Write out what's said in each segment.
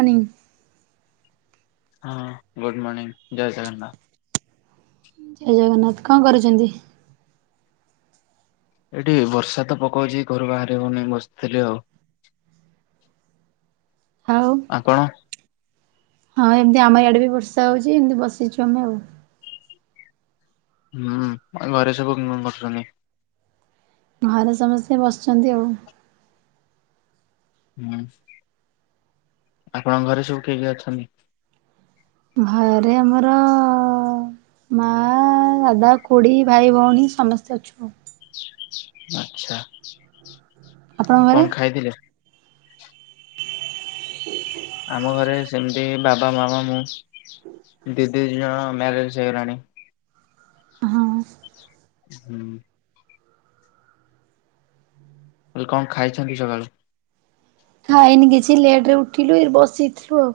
ପାନି [unintelligible] ହଁ good morning ଜୟ ଜଗନ୍ନାଥ ଜୟ ଜଗନ୍ନାଥ କଣ କରୁଛନ୍ତି? ଏଠି ବର୍ଷା ତ ପକଉଛି ଘରୁ ବାହାରି ହଉନି ବସିଥିଲି ଆଉ [inaudible] ଆଉ ଆପଣ ହଁ ଏମତି ଆମ ଇଆଡ଼େ ବି ବର୍ଷା ହଉଛି ଏମିତି ବସିଛୁ ଆମେ ଆଉ ହୁଁ ଘରେ ସବୁ ଉଁ କରୁଛନ୍ତି। ଘରେ ସମସ୍ତେ ବସିଛନ୍ତି ଆଉ ହୁଁ ଆପଣଙ୍କ ଘରେ ସବୁ କିଏ କିଏ ଅଛନ୍ତି? ଘରେ ଆମର ମା ଦାଦା ଖୁଡି ଭାଇ ଭଉଣୀ ସମସ୍ତେ ଅଛୁ। ଆଛା ଆପଣଙ୍କ ଆଉ ଘରେ? କଣ ଖାଇଥିଲେ? [unintelligible] ଆମ ଘରେ ସେମିତି ବାବା ମାମା ମୁଁ ଦିଦି ଦି ଜଣ ମ୍ୟାରେଜ ହେଇଗଲାଣି ହଁ ହୁଁ [inaudible] ମୁଁ କହିଲି କଣ ଖାଇଛନ୍ତି କି ସକାଳୁ ଖାଇନି କିଛି ଲେଟ ରେ ଉଠିଲୁ ଏ ବସିଥିଲୁ ଆଉ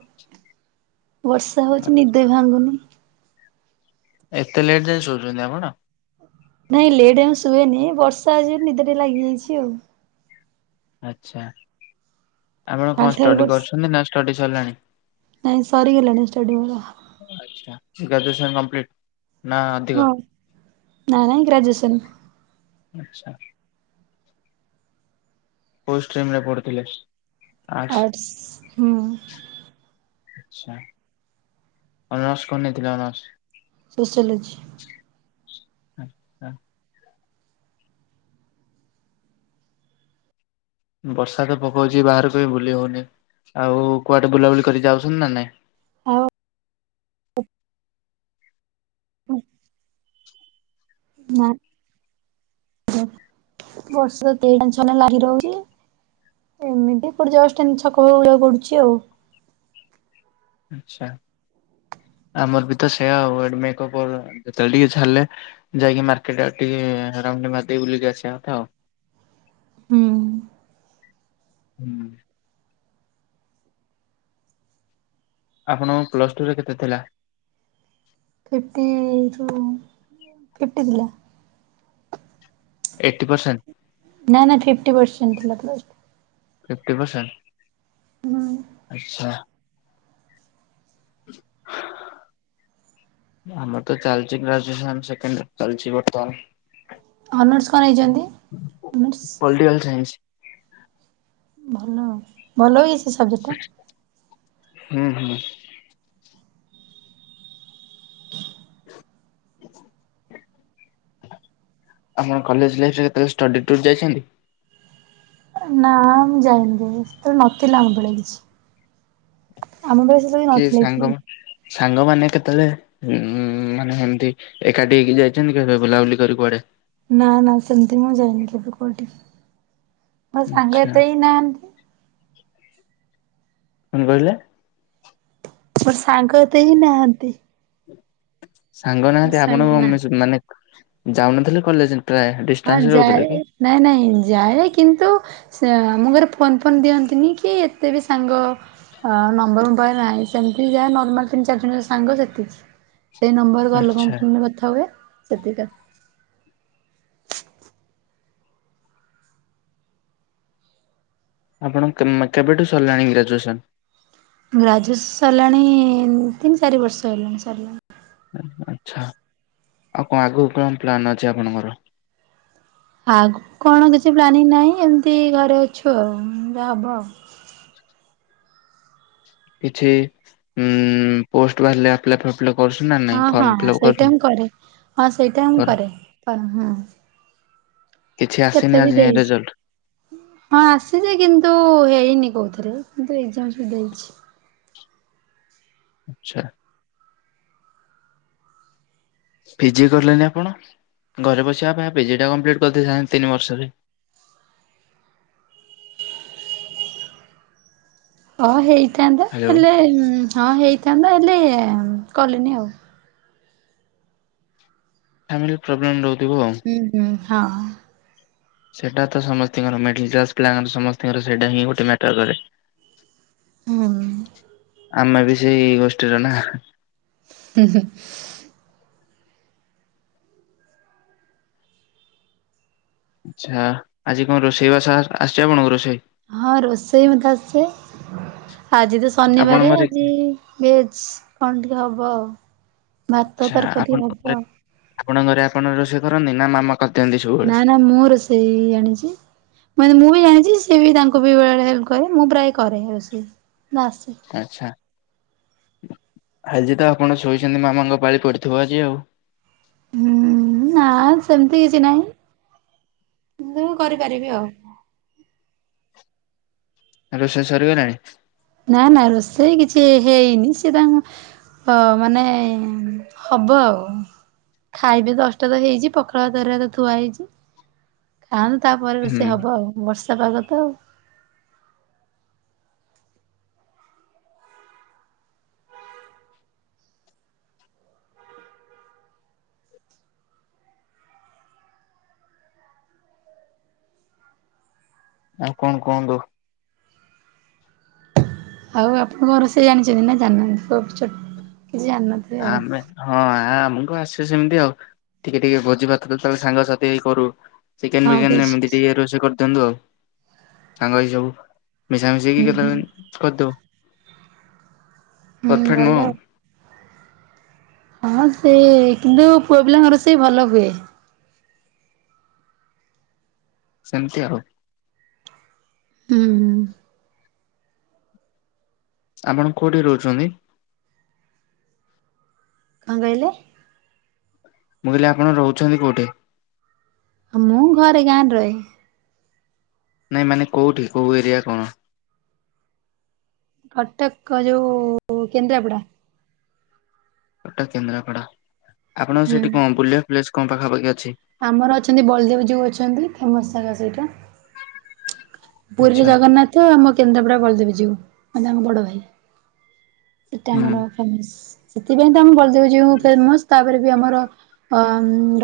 ବର୍ଷା ହଉଛି ନିଦ ବି ଭାଙ୍ଗୁନି। ଏତେ ଲେଟ୍ ଯାଏ ଶଉଛନ୍ତି ଆପଣ? ନାଇଁ ଲେଟ ଜାଙ୍କେ ଶୁଏନି ବର୍ଷା ହେଇଚି ବୋଲି ନିଦ ଟିକେ ଲାଗିଯାଇଛି ଆଉ। ଆଚ୍ଛା। ଆପଣ କଣ ଷ୍ଟଡି କରୁଛନ୍ତି ନା ଷ୍ଟଡି ସରିଲାଣି? ନାଇ ସରିଗଲାଣି ଷ୍ଟଡି ମୋର। ସେ ଗ୍ରାଜୁଏସନ୍ କମ୍ପଲିଟ ନା, ଅଧିକ? ହଁ ନା ନାଇ ଗ୍ରାଜୁଏସନ୍। ଆଚ୍ଛା। କୋଉ ଷ୍ଟ୍ରିମ୍ ରେ ପଢୁଥିଲେ? ଆର୍ଟ୍ସ ଆଟ୍ସ ହୁଁ। ଆଛା। ଅନର୍ସ କଣ ନେଇଥିଲ ଅନର୍ସ? ସୋଶିଓଲୋଜି। ଆ ଆ ବର୍ଷା ତ ପକଉଛି ବାହାରକୁବି ବୁଲି ହଉନି। ଆଉ କୁଆଡେ ବୁଲାବୁଲି କରି ଯାଉଛନ୍ତି ନା ନାଇଁ? ଆଉ। ହ୍ନୁ। ନା। ବର୍ଷା ଦିନ ଛାରା ଲାଗି ରହୁଛି। ଏମିତି କୋଉଠି ଜଷ୍ଟ ଏମିତି ଛକ ପାଖକୁ ଯିବାକୁ ପଡୁଛି ଆଉ। ଆଚ୍ଛା। ଆମର ବି ତ ସେଇୟା ଆଉ ଅଦ୍ମିକପରର ଯେତେବେଳେ ଟିକେ ଛାଡ଼ିଲେ ଯାଇକି ମାର୍କେଟ ଆଡ଼େ ଟିକେ ରାଉଣ୍ଡ ମାରିଦେଇକି ବୁଲି କି ଆସିବା କଥା ଆଉ। ହୁଁ। ହୁଁ। ଆପଣଙ୍କ ପ୍ଲସ ଟୁ ରେ କେତେ ଥିଲା? ଫିଫ୍ଟି ଠୁ ଫିଫ୍ଟି ଥିଲା। Eighty percent? ନା, ନା ଫିଫ୍ଟି ପରସେଣ୍ଟ ଥିଲା [unintelligible] ଫିଫ୍ଟି ପରସେଣ୍ଟ ହୁଁ ଆଚ୍ଛା। ଆମର ତ ଚାଲିଛି ଗ୍ରାଜୁଏସନ ସେକେଣ୍ଡ ଇଅର ଚାଲିଛି ଅନର୍ସ କଣ ନେଇଛନ୍ତି? ବର୍ତ୍ତମାନ। Honours political science. ଭଲ, ଭଲ ବି ସେ ସବଜେକ୍ଟଟା। ହୁଁ, ହୁଁ। ଆପଣ କଲେଜ ଲାଇଫରେ କେତେବେଳେ ଷ୍ଟଡି ଟୁର୍ ଯାଇଛନ୍ତି? ନା ମୁଁ ଯାଇନି କେବେ ସେତେବେଳେ ନଥିଲା ଆମ ବେଳେ କିଛି। ଆମ ବେଳେ ସେତେବେଳେ କି ନଥିଲା ସାଙ୍ଗ ଏଠି ସାଙ୍ଗମାନେ କେତେବେଳେ ଉ ମାନେ ହେମିତି ଏକାଠି ହେଇକି ଯାଇଛନ୍ତି କେବେ ବୁଲାବୁଲି କରୀ କୁଆଡେ? ନା, ନା ସେମିତି ମୁଁ ଯାଇନି କେବେ କଉଠି। ମୋ ସାଙ୍ଗ ଆଚ୍ଛା ଏତେ ହିଁ ନାହାନ୍ତି। କଣ କହିଲେ? ମୋର ସାଙ୍ଗ ଏତେ କେହିଁ ନାହାନ୍ତି। ସାଙ୍ଗ ମୋ ନାହାନ୍ତି ସାଙ୍ଗ ଆପଣ ନା ମାନେ ଯାଉନଥିଲେ କଲେଜ ପ୍ରାୟ ହଁ, ଡିଷ୍ଟାନ୍ସରେ ରହୁଥିଲେ ଯାଏ କି? ନାଇଁ ନାଇଁ ଯାଏ କିନ୍ତୁ ସେ ଆମ ଘରେ ଫୋନ୍ ଫୋନ୍ ଦିଅନ୍ତିନି କି ଏତେ ବି ସାଙ୍ଗ ହଁ, ନମ୍ବର ମୋ ପାଖରେ ନାହିଁ ସେମିତି ଯାହା ନର୍ମାଲ୍ ତିନି ଚାରି ଜଣ ସାଙ୍ଗ ସେତିକି। ସେଇ ନମ୍ବରରେ ଘର ଆଚ୍ଛା ଲୋକଙ୍କ ଫୋନରେ କଥା ହୁଏ ସେତିକି କାଫି। ଆପଣ କେବେଠୁ ସରିଲାଣି ଗ୍ରାଜୁଏସନ୍? ଗ୍ରାଜୁଏସ ସରିଲାଣି ତିନି, ଚାରି ବର୍ଷ ହେଲାଣି ସରିଲାଣି। ଆଚ୍ଛା ଆଉ କଣ ଆଗକୁ କଣ ପ୍ଲାନ୍ ଅଛି ଆପଣଙ୍କର? ଆ କଣ କିଛି ପ୍ଲାନିଂ ନାହିଁ ଏମିତି ଘରେ ଅଛୁ ଆଉ ହବ ଆଉ। କିଛି ଉଁ ପୋଷ୍ଟ ବାହାରିଲେ ଆପ୍ଲା ହଁ ହଁ ସେଇଟା ମୁ କରେ ହଁ ସେଇଟା ମୁ କର କରେ ହଁ। କିଛି ଆସିନି କେତେ ବି ଆଜି ଯାଏଁ ରେଜଲ୍ଟ ଦେଇଛି ହଁ ଆସିଛି କିନ୍ତୁ ହେଇନି କୋଉଥିରେ। ମୁଁ ତୁ ଏଜାମ ସବୁ ଦେଇଛି। ଆଚ୍ଛା। ପିଜି କଲେନି ଆପଣ ଘରେ ବସିବା ପାଇଁ ପିଜି ଟା କମ୍ପ୍ଲିଟ କରିଦେଇଥାନ୍ତେ ତିନି ବର୍ଷରେ। ହଁ ହେଇଥାନ୍ତା ହ୍ୟାଲୋ ହେଲେ ହଁ ହେଇଥାନ୍ତା ହେଲେ ଏ କଲିନି ଆଉ। ଫ୍ୟାମିଲି ପ୍ରୋବ୍ଲେମ୍ ରହୁଛି। ହୁଁ ହୁଁ ହଁ। ସେଟା ତ ସମସ୍ତଙ୍କର ମିଡିଲ କ୍ଲାସ ପିଲାଙ୍କର ସମସ୍ତଙ୍କର ସେଇଟା ହିଁ ଗୋଟେ ମ୍ୟାଟର କରେ। ହୁଁ। ଆମେ ବି ସେଇ ଗୋଷ୍ଠୀର ନା? ହୁଁ ହୁଁ। ଆଚ୍ଛା ଆଜି କଣ ରୋଷେଇ ବାସ ଆସିଛି ଆପଣଙ୍କୁ ରୋଷେଇ? ହଁ ରୋଷେଇ ମୋତେ ଆସେ। ଆଜି ତ ଆପଣଙ୍କ ଶନିବାର ଘରେ ଆଜି ଭେଜ କଣ ଟିକେ ହବ ଆଉ। ଭାତ ତରକାରୀ ହବ ଆଉ। ଆପଣ ଘରେ ଆପଣ ରୋଷେଇ କରନ୍ତି ନା ମାମା? କରିଦିଅନ୍ତି ସବୁବେଳେ? ନା ନା ମୁଁ ରୋଷେଇ ଜାଣିଛି ମ ମୁଁ ବି ଜାଣିଛି। ସିଏ ବି ତାଙ୍କୁ ବି ବେଳେ ହେଲ୍ପ କରେ ମୁଁ ପ୍ରାୟ କରେ ରୋଷେଇ ଆସେ। ଆଚ୍ଛା ଆଜି ତ ଆପଣ ଶୋଇଛନ୍ତି ମାମାଙ୍କ ପାଳି ପଡିଥିବ ଆଜି ଆଉ। ହୁଁ ନା ସେମିତି କିଛି ନାହିଁ। ମୁଁ କରିପାରିବି ଆଉ। ରୋଷେଇ ସରିଗଲାଣି? ନା ନା ରୋଷେଇ କିଛି ହେଇନି ସେ ତାଙ୍କ ହ ମାନେ ହବ ଆଉ। ଖାଇବି ଦଶଟା ତ ହେଇଛି ପଖାଳ ଭାତ ହେରା କା ଥୁଆ ହେଇଛି। ଆଉ ତାପରେ ହୁଁ ରୋଷେଇ ହବ ଆଉ ବର୍ଷା ପାଗ ତ ଆଉ। ଆଉ କଣ କୁହନ୍ତୁ? ଆଉ ଆପଣଙ୍କ କଣ ରୋଷେଇ ଜାଣିଛନ୍ତି ନା ଜାଣିନାହାନ୍ତି? କିଛି ଜାଣିନଥିବେ ଆଉ। ଆମେ ହଁ ଆମ ଆ କ ଆସିବେ ସେମିତି ଆଉ ଟିକେ ଟିକେ ଭୋଜି ଭାତ୍ର ତାହଲେ ସାଙ୍ଗସାଥି ହେଇ କରୁ। ଚିକେନ ହଁ ବିରିୟାନୀ ଫିଷ୍ଟ ଏମିତି ଟିକେ ରୋଷେଇ କରିଦିଅନ୍ତୁ ଆଉ ସାଙ୍ଗ ଏଇ ସବୁ ମିଶାମିଶାଇକି ହୁଁ ହୁଁ କେତବେଳେ ଏମିତି କରିଦଉ। ହୁଁ ପରଫେକ୍ଟ ଭଲ। ନୁହଁ ଆଉ। ହଁ ସେ କିନ୍ତୁ ପୁଅ ପିଲାଙ୍କର ରୋଷେଇ ଭଲ ହୁଏ। ସେମିତି ଆଉ। ହୁଁ। ଆପଣ କୋଉଠି ରହୁଛନ୍ତି? କଣ କରିଲେ? ମୁଁ କହିଲି ଆପଣ ରହୁଛନ୍ତି କୋଉଠି? ମୁଁ ଘରେ ଗାଁରେ ରହେ। ନାଇଁ ମାନେ କୋଉଠି କୋଉ ଏରିଆ କଣ? କଟକ ଯୋଉ କେନ୍ଦ୍ରାପଡା। କଟକ କେନ୍ଦ୍ରାପଡା ଆପଣଙ୍କ ହୁଁ। ସେଠି କଣ ବୁଲିବା ପ୍ଲେସ କଣ ପାଖାପାଖି ଅ ଆମର ଅଛନ୍ତି ବଳଦେବଜୀଉ ଅଛନ୍ତି ଫେମସ ଜାଗା ସେଇଟା। ପୁରୀରେ ଆଚ୍ଛା ଜଗନ୍ନାଥ ଆମ କେନ୍ଦ୍ରାପଡା ବଳଦେବ ଜୀଉ ମାନେ ତାଙ୍କ ବଡ ଭାଇ। ସେଇଟା ହୁଁ ଆମର ଫେମସ ସେଥିପାଇଁ ତ ଆମ ବଲଦବଜୀଉ ଫେମସ ତାପରେ ଆମର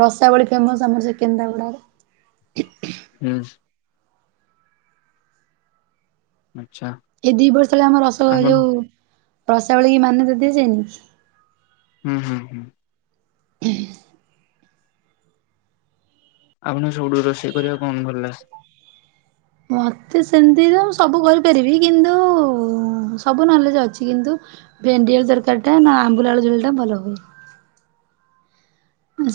ରସାବଳୀ ଫେମସ ଆମର ସେ କେନ୍ଦ୍ରାପଡାର ହୁଁ ଆଚ୍ଛା ଏଇ ଦି ବର୍ଷ ତଳେ ଆମ ରସ ଆପଣ ଯୋଉ ରସାବଳୀ କି ମାନ୍ୟତା ଦିଆଯାଇନି? ହୁଁ, ହୁଁ, ହୁଁ। [unintelligible] ଆପଣଙ୍କୁ ସବୁଠୁ ରୋଷେଇ କରିବା କଣ ଭଲ ଲାଗେ? ମତେ ସେମିତି ତ ମୁ ସବୁ କରିପାରିବି କିନ୍ତୁ ସବୁ ନଲେଜ ଅଛି କିନ୍ତୁ ଭେଣ୍ଡିଆଳୁ ତରକାରୀଟା ନା ଆମ୍ବୁଲା ଆଳୁ ଝୋଳଟା ଭଲ ହୁଏ।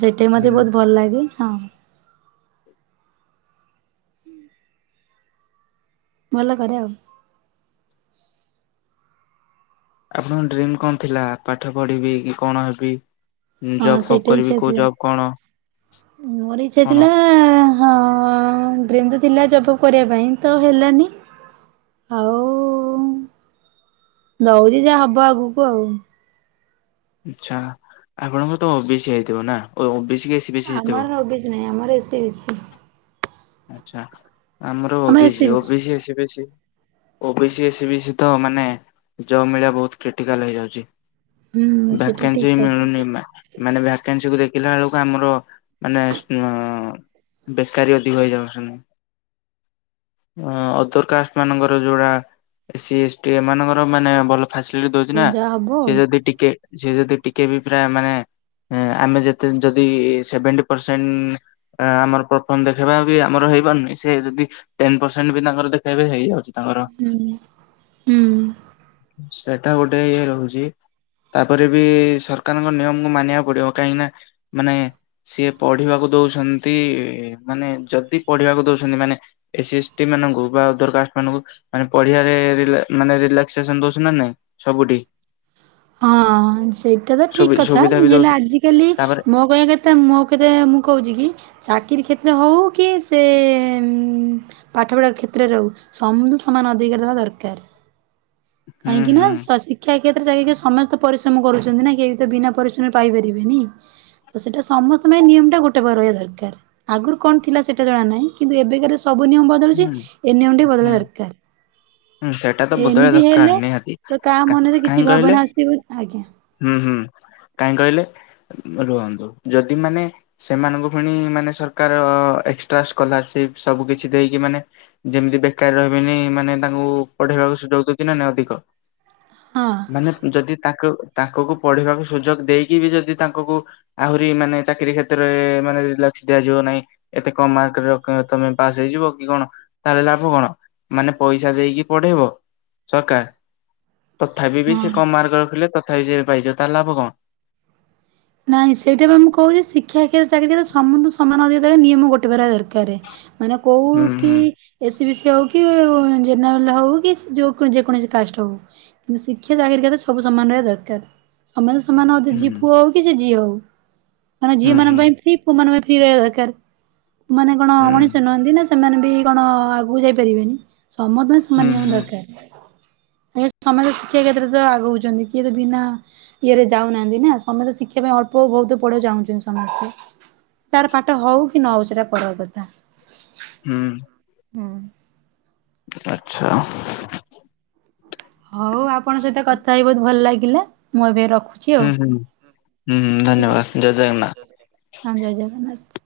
ସେଇଟାବି ମତେ ହୁଁ ବହୁତ ଭଲ ଲାଗେ ହଁ। ଭଲ କରେ ଆଉ। ଆପଣଙ୍କ ଡ୍ରିମ୍ କଣ ଥିଲା? ପାଠ ପଢିବି କି କଣ ହେବି? ହଁ ଜବ୍ ଫବ୍ ସେଇଟା କରିବି ଇଛା କୋଉ ଥିଲା ଜବ୍ କଣ ମୋର ଇଛା କଣ ଥିଲା ହଁ। ହଁ ଡ୍ରିମ ତ ଥିଲା ଜବ ଫବ କରିବା ପାଇଁ ତ ହେଲାନି। ଆଉ ଦଉଛି ଯାହା ହବ ଆଗକୁ ଆଉ? ଆଛା ଆପଣଙ୍କର ତ ଓବିସି ହେଇଥିବ ନା ଓ ଓବିସି କି ଏସି ବିସି ହେଇଥିବ ଆମରଓବିସି ନହିଁ ଆମର ଏସି ବିସି। ଆଛା ଆମର SC OBC BC. OBC SC BC. O B C S B C ତ ମାନେ ଜବ୍ ମିଳିବା ବହୁତ କ୍ରିଟିକାଲ ହେଇଯାଉଛି। ହୁଁ ସେଇଟା ଭାକାନ୍ସି ଠିକ ମିଳୁନି କଥା ମାନେ ଭାକାନ୍ସି କୁ ଦେଖ [unintelligible] ବେଳକୁ ଆମର ମାନେ ବେକାରୀ ହୋଇଯାଉ ଶନ? ଅଦର କାଷ୍ଟମାନଙ୍କର ଯୋଉଟା ଏସି ଏସ୍ଟି ଏମାନଙ୍କର ମାନେ ଭଲ ଫାସିଲିଟି ଦଉଛି ହଉ ନା ଯାହା ହବ ସେ ଆଉ ଯଦି ଟିକେ ସେ ଯଦି ଟିକେ ବି ପ୍ରାୟ ମାନେ ଆମେ ଯେତେ ଯଦି ସେଭେଣ୍ଟି ପରସେଣ୍ଟ ଆମର ପରଫମ ଦେ ଦେଖେଇବା ବି ଆମର ହେଇପାରୁନି ସେ ଯଦି ଟେନ ପରସେଣ୍ଟ ବି ତାଙ୍କର ଦେଖେଇବେ ହେଇଯାଉଛି। ତାଙ୍କର ହୁଁ, ହୁଁ ସେଟା ଗୋଟେ ଇଏ ରହୁଛି। ତାପରେ ବି ସରକାରଙ୍କ ନିୟମକୁ ମାନିବାକୁ ପଡିବ କାହିଁକି ନା ମାନେ ସିଏ ପଢିବାକୁ ଦଉଛନ୍ତି। ମାନେ ଯଦି ପଢିବାକୁ ଦଉଛନ୍ତି ମାନେ ଏସି ଏସ୍ ଟି ମାନଙ୍କୁ ବା ଅଦର କାଷ୍ଟମାନଙ୍କୁ ମାନେ ପଢିବାରେ ରିଲାକସେସନ ଦଉଛନ୍ତି ନା ନାଇଁ ସବୁଠି। ହଁ। ହଁ ସେଇଟା ତ ଠିକ ସୁବି କଥା ସୁବିଧା ବି ହେଲେ ଦଉଛି ଆଜିକାଲି ତାପରେ ମୋ କହିବା କଥା ମୋ କଥା ମୁଁ କହୁଛି କି [inaudible] ଚାକିରି କ୍ଷେତ୍ର ହେଉ କି ସେ ପାଠପଢ଼ା କ୍ଷେତ୍ରରେ ହେଉ ସମୁ ସମାନ ଅଧିକ ଦବା ଦରକାର ହୁଁ କାହିଁକି ହୁଁ ନା ଶିକ୍ଷା ତରେ ଯାଇ ସମସ୍ତେ ପରିଶ୍ରମ କରୁଛନ୍ତି ନା କେହି ବି ତ ବିନା ପରିଶ୍ରମ ପାଇପାରିବେନି। ତ ସେଟା ସମସ୍ତଙ୍କ ପାଇଁ ନିୟମ ଟା ଗୋଟେ ପ୍ରକାର ରହିବା ଦରକାର ଆଗରୁ କଣ ଥିଲା ସେଇଟା ଜଣା ନାହିଁ କିନ୍ତୁ ଏବେକାର ସବୁ ନିୟମ ବଦଳୁଛି ହୁଁ ଏ ନିୟମଟି ବଦଳ ହୁଁ ଦରକାର। ହୁଁ ସେଇଟା ତ ବଦଳିବା ଏମତି ଦରକାର ହେଲେ ନିହାତି। ତ କାହା କା ମନରେ କାହିଁ କିଛି କହିଲେ ଭାବନା ଆସିବ ଆଜ୍ଞା। ହୁଁ ହୁଁ କାହିଁ କହିଲେ ରୁହନ୍ତୁ ଯଦି ମାନେ ସେମାନଙ୍କୁ ପୁଣି ମାନେ ସରକାର ଏକଷ୍ଟ୍ରା ସ୍କଲା ସବୁ କିଛି କିଛି ଦେଇକି ମାନେ ଯେମିତି ବେକାର ରହିବେନି ମାନେ ତାଙ୍କୁ ପଢେଇବାକୁ ସୁଯୋଗ ଦଉଛି ନା ଅଧିକ। ହଁ ମାନେ ଯଦି ତାଙ୍କ ତାଙ୍କୁକୁ ପଢିବାକୁ ସୁଯୋଗ ଦେଇକି ବି ଯଦି ତାଙ୍କୁ ଆହୁରି ମାନେ ଚାକିରୀ କ୍ଷେତ୍ରରେ ମାନେ ଦିଆ ଯିବ ନାହିଁ ଏତେ କମ ମାର୍କରେ ରଖି ତମେ ପାସ୍ ହେଇଯିବ କି କଣ ତାହେଲେ ଲାଭ କଣ? ମାନେ ପଇସା ଦେଇକି ପଢେଇବ ସରକାର ତଥାବି ବି ସିଏ ହଁ। କମ ମାର୍କ ରଖିଲେ ତଥାପି ସେ ପାଇଯିବେ ତାହେଲେ ଲାଭ କଣ? ନାଇଁ ସେଇଟା ବା ମୁଁ କହୁଛି ଶିକ୍ଷା [unintelligible] ଚାକିରି କ୍ଷେତ୍ରରେ ସମସ୍ତଙ୍କୁ ସମାନ ଅଧିକାର ଦିଆଯିବ ନିୟମ ଗୋଟେ [unintelligible] ରେ ମାନେ କୋଉ ହୁଁ କି ହୁଁ ଏସ ଏସି ବି ସି ହଉ କି [unintelligible] ଜେନେରାଲ୍ ହଉ କି ଯୋଉ ଯେକୌଣସି କାଷ୍ଟ ହଉ। କିନ୍ତୁ ଶିକ୍ଷା ଚାକିରି କ୍ଷେତ୍ରରେ ସବୁ ସମାନ ରହିବା ଦରକାର ସମାସ ସମାନ ଅଧିକାର ସେ ହୁଁ ଯିଏ ପୁଅ ହଉ କି ସେ ଝିଅ ହଉ ମାନେ ହୁଁ ହୁଁ ଝିଅମାନଙ୍କ ପାଇଁ ଫି ପୁଅମାନଙ୍କ ପାଇଁ ଫ୍ରୀ ରିହିବା ଦରକାର ମାନେ କଣ ହୁଁ। ମଣିଷ ନୁହନ୍ତି ନା ଶ୍ ସେମାନେ ବି କଣ ଆଗକୁ ଯାଇ ପାରିବେନି ସମସ୍ତଙ୍କ ପାଇଁ ସମାନ ହୁଁ ନିୟମ ହୁଁ ଦରକାର। ଆଜ୍ଞା ସମସ୍ତେ ଶିକ୍ଷା କ୍ଷେତ୍ରରେ ତ ଆଗଉଛନ୍ତି କିଏ ତ ବିନା ଇଏରେ ଯାଉନାହାନ୍ତି ନା ସମସ୍ତେ ଶି ଶିକ୍ଷା ପାଇଁ ଅଳ୍ପ ବହୁତ ପଢିବାକୁ ଚାଁଉଛନ୍ତି ସମସ୍ତେ ତାର ପାଠ ହଉ କି ନ ହଉ ସେଇଟା ପର କଥା। ହୁଁ ହୁଁ। ଆଚ୍ଛା। ହଉ ଆପଣଙ୍କ ସହିତ କଥା ହେଇ ବହୁତ ଭଲ ଲାଗିଲା ମୁଁ ଏବେ ରଖ ରଖୁଚି ହୁଁ ଆଉ, ହୁଁ ହୁଁ ଠିକ୍ ଅଛି ଧନ୍ୟବାଦ ଜୟ ଜଗନ୍ନାଥ। ହଁ ଜୟ ଜଗନ୍ନାଥ।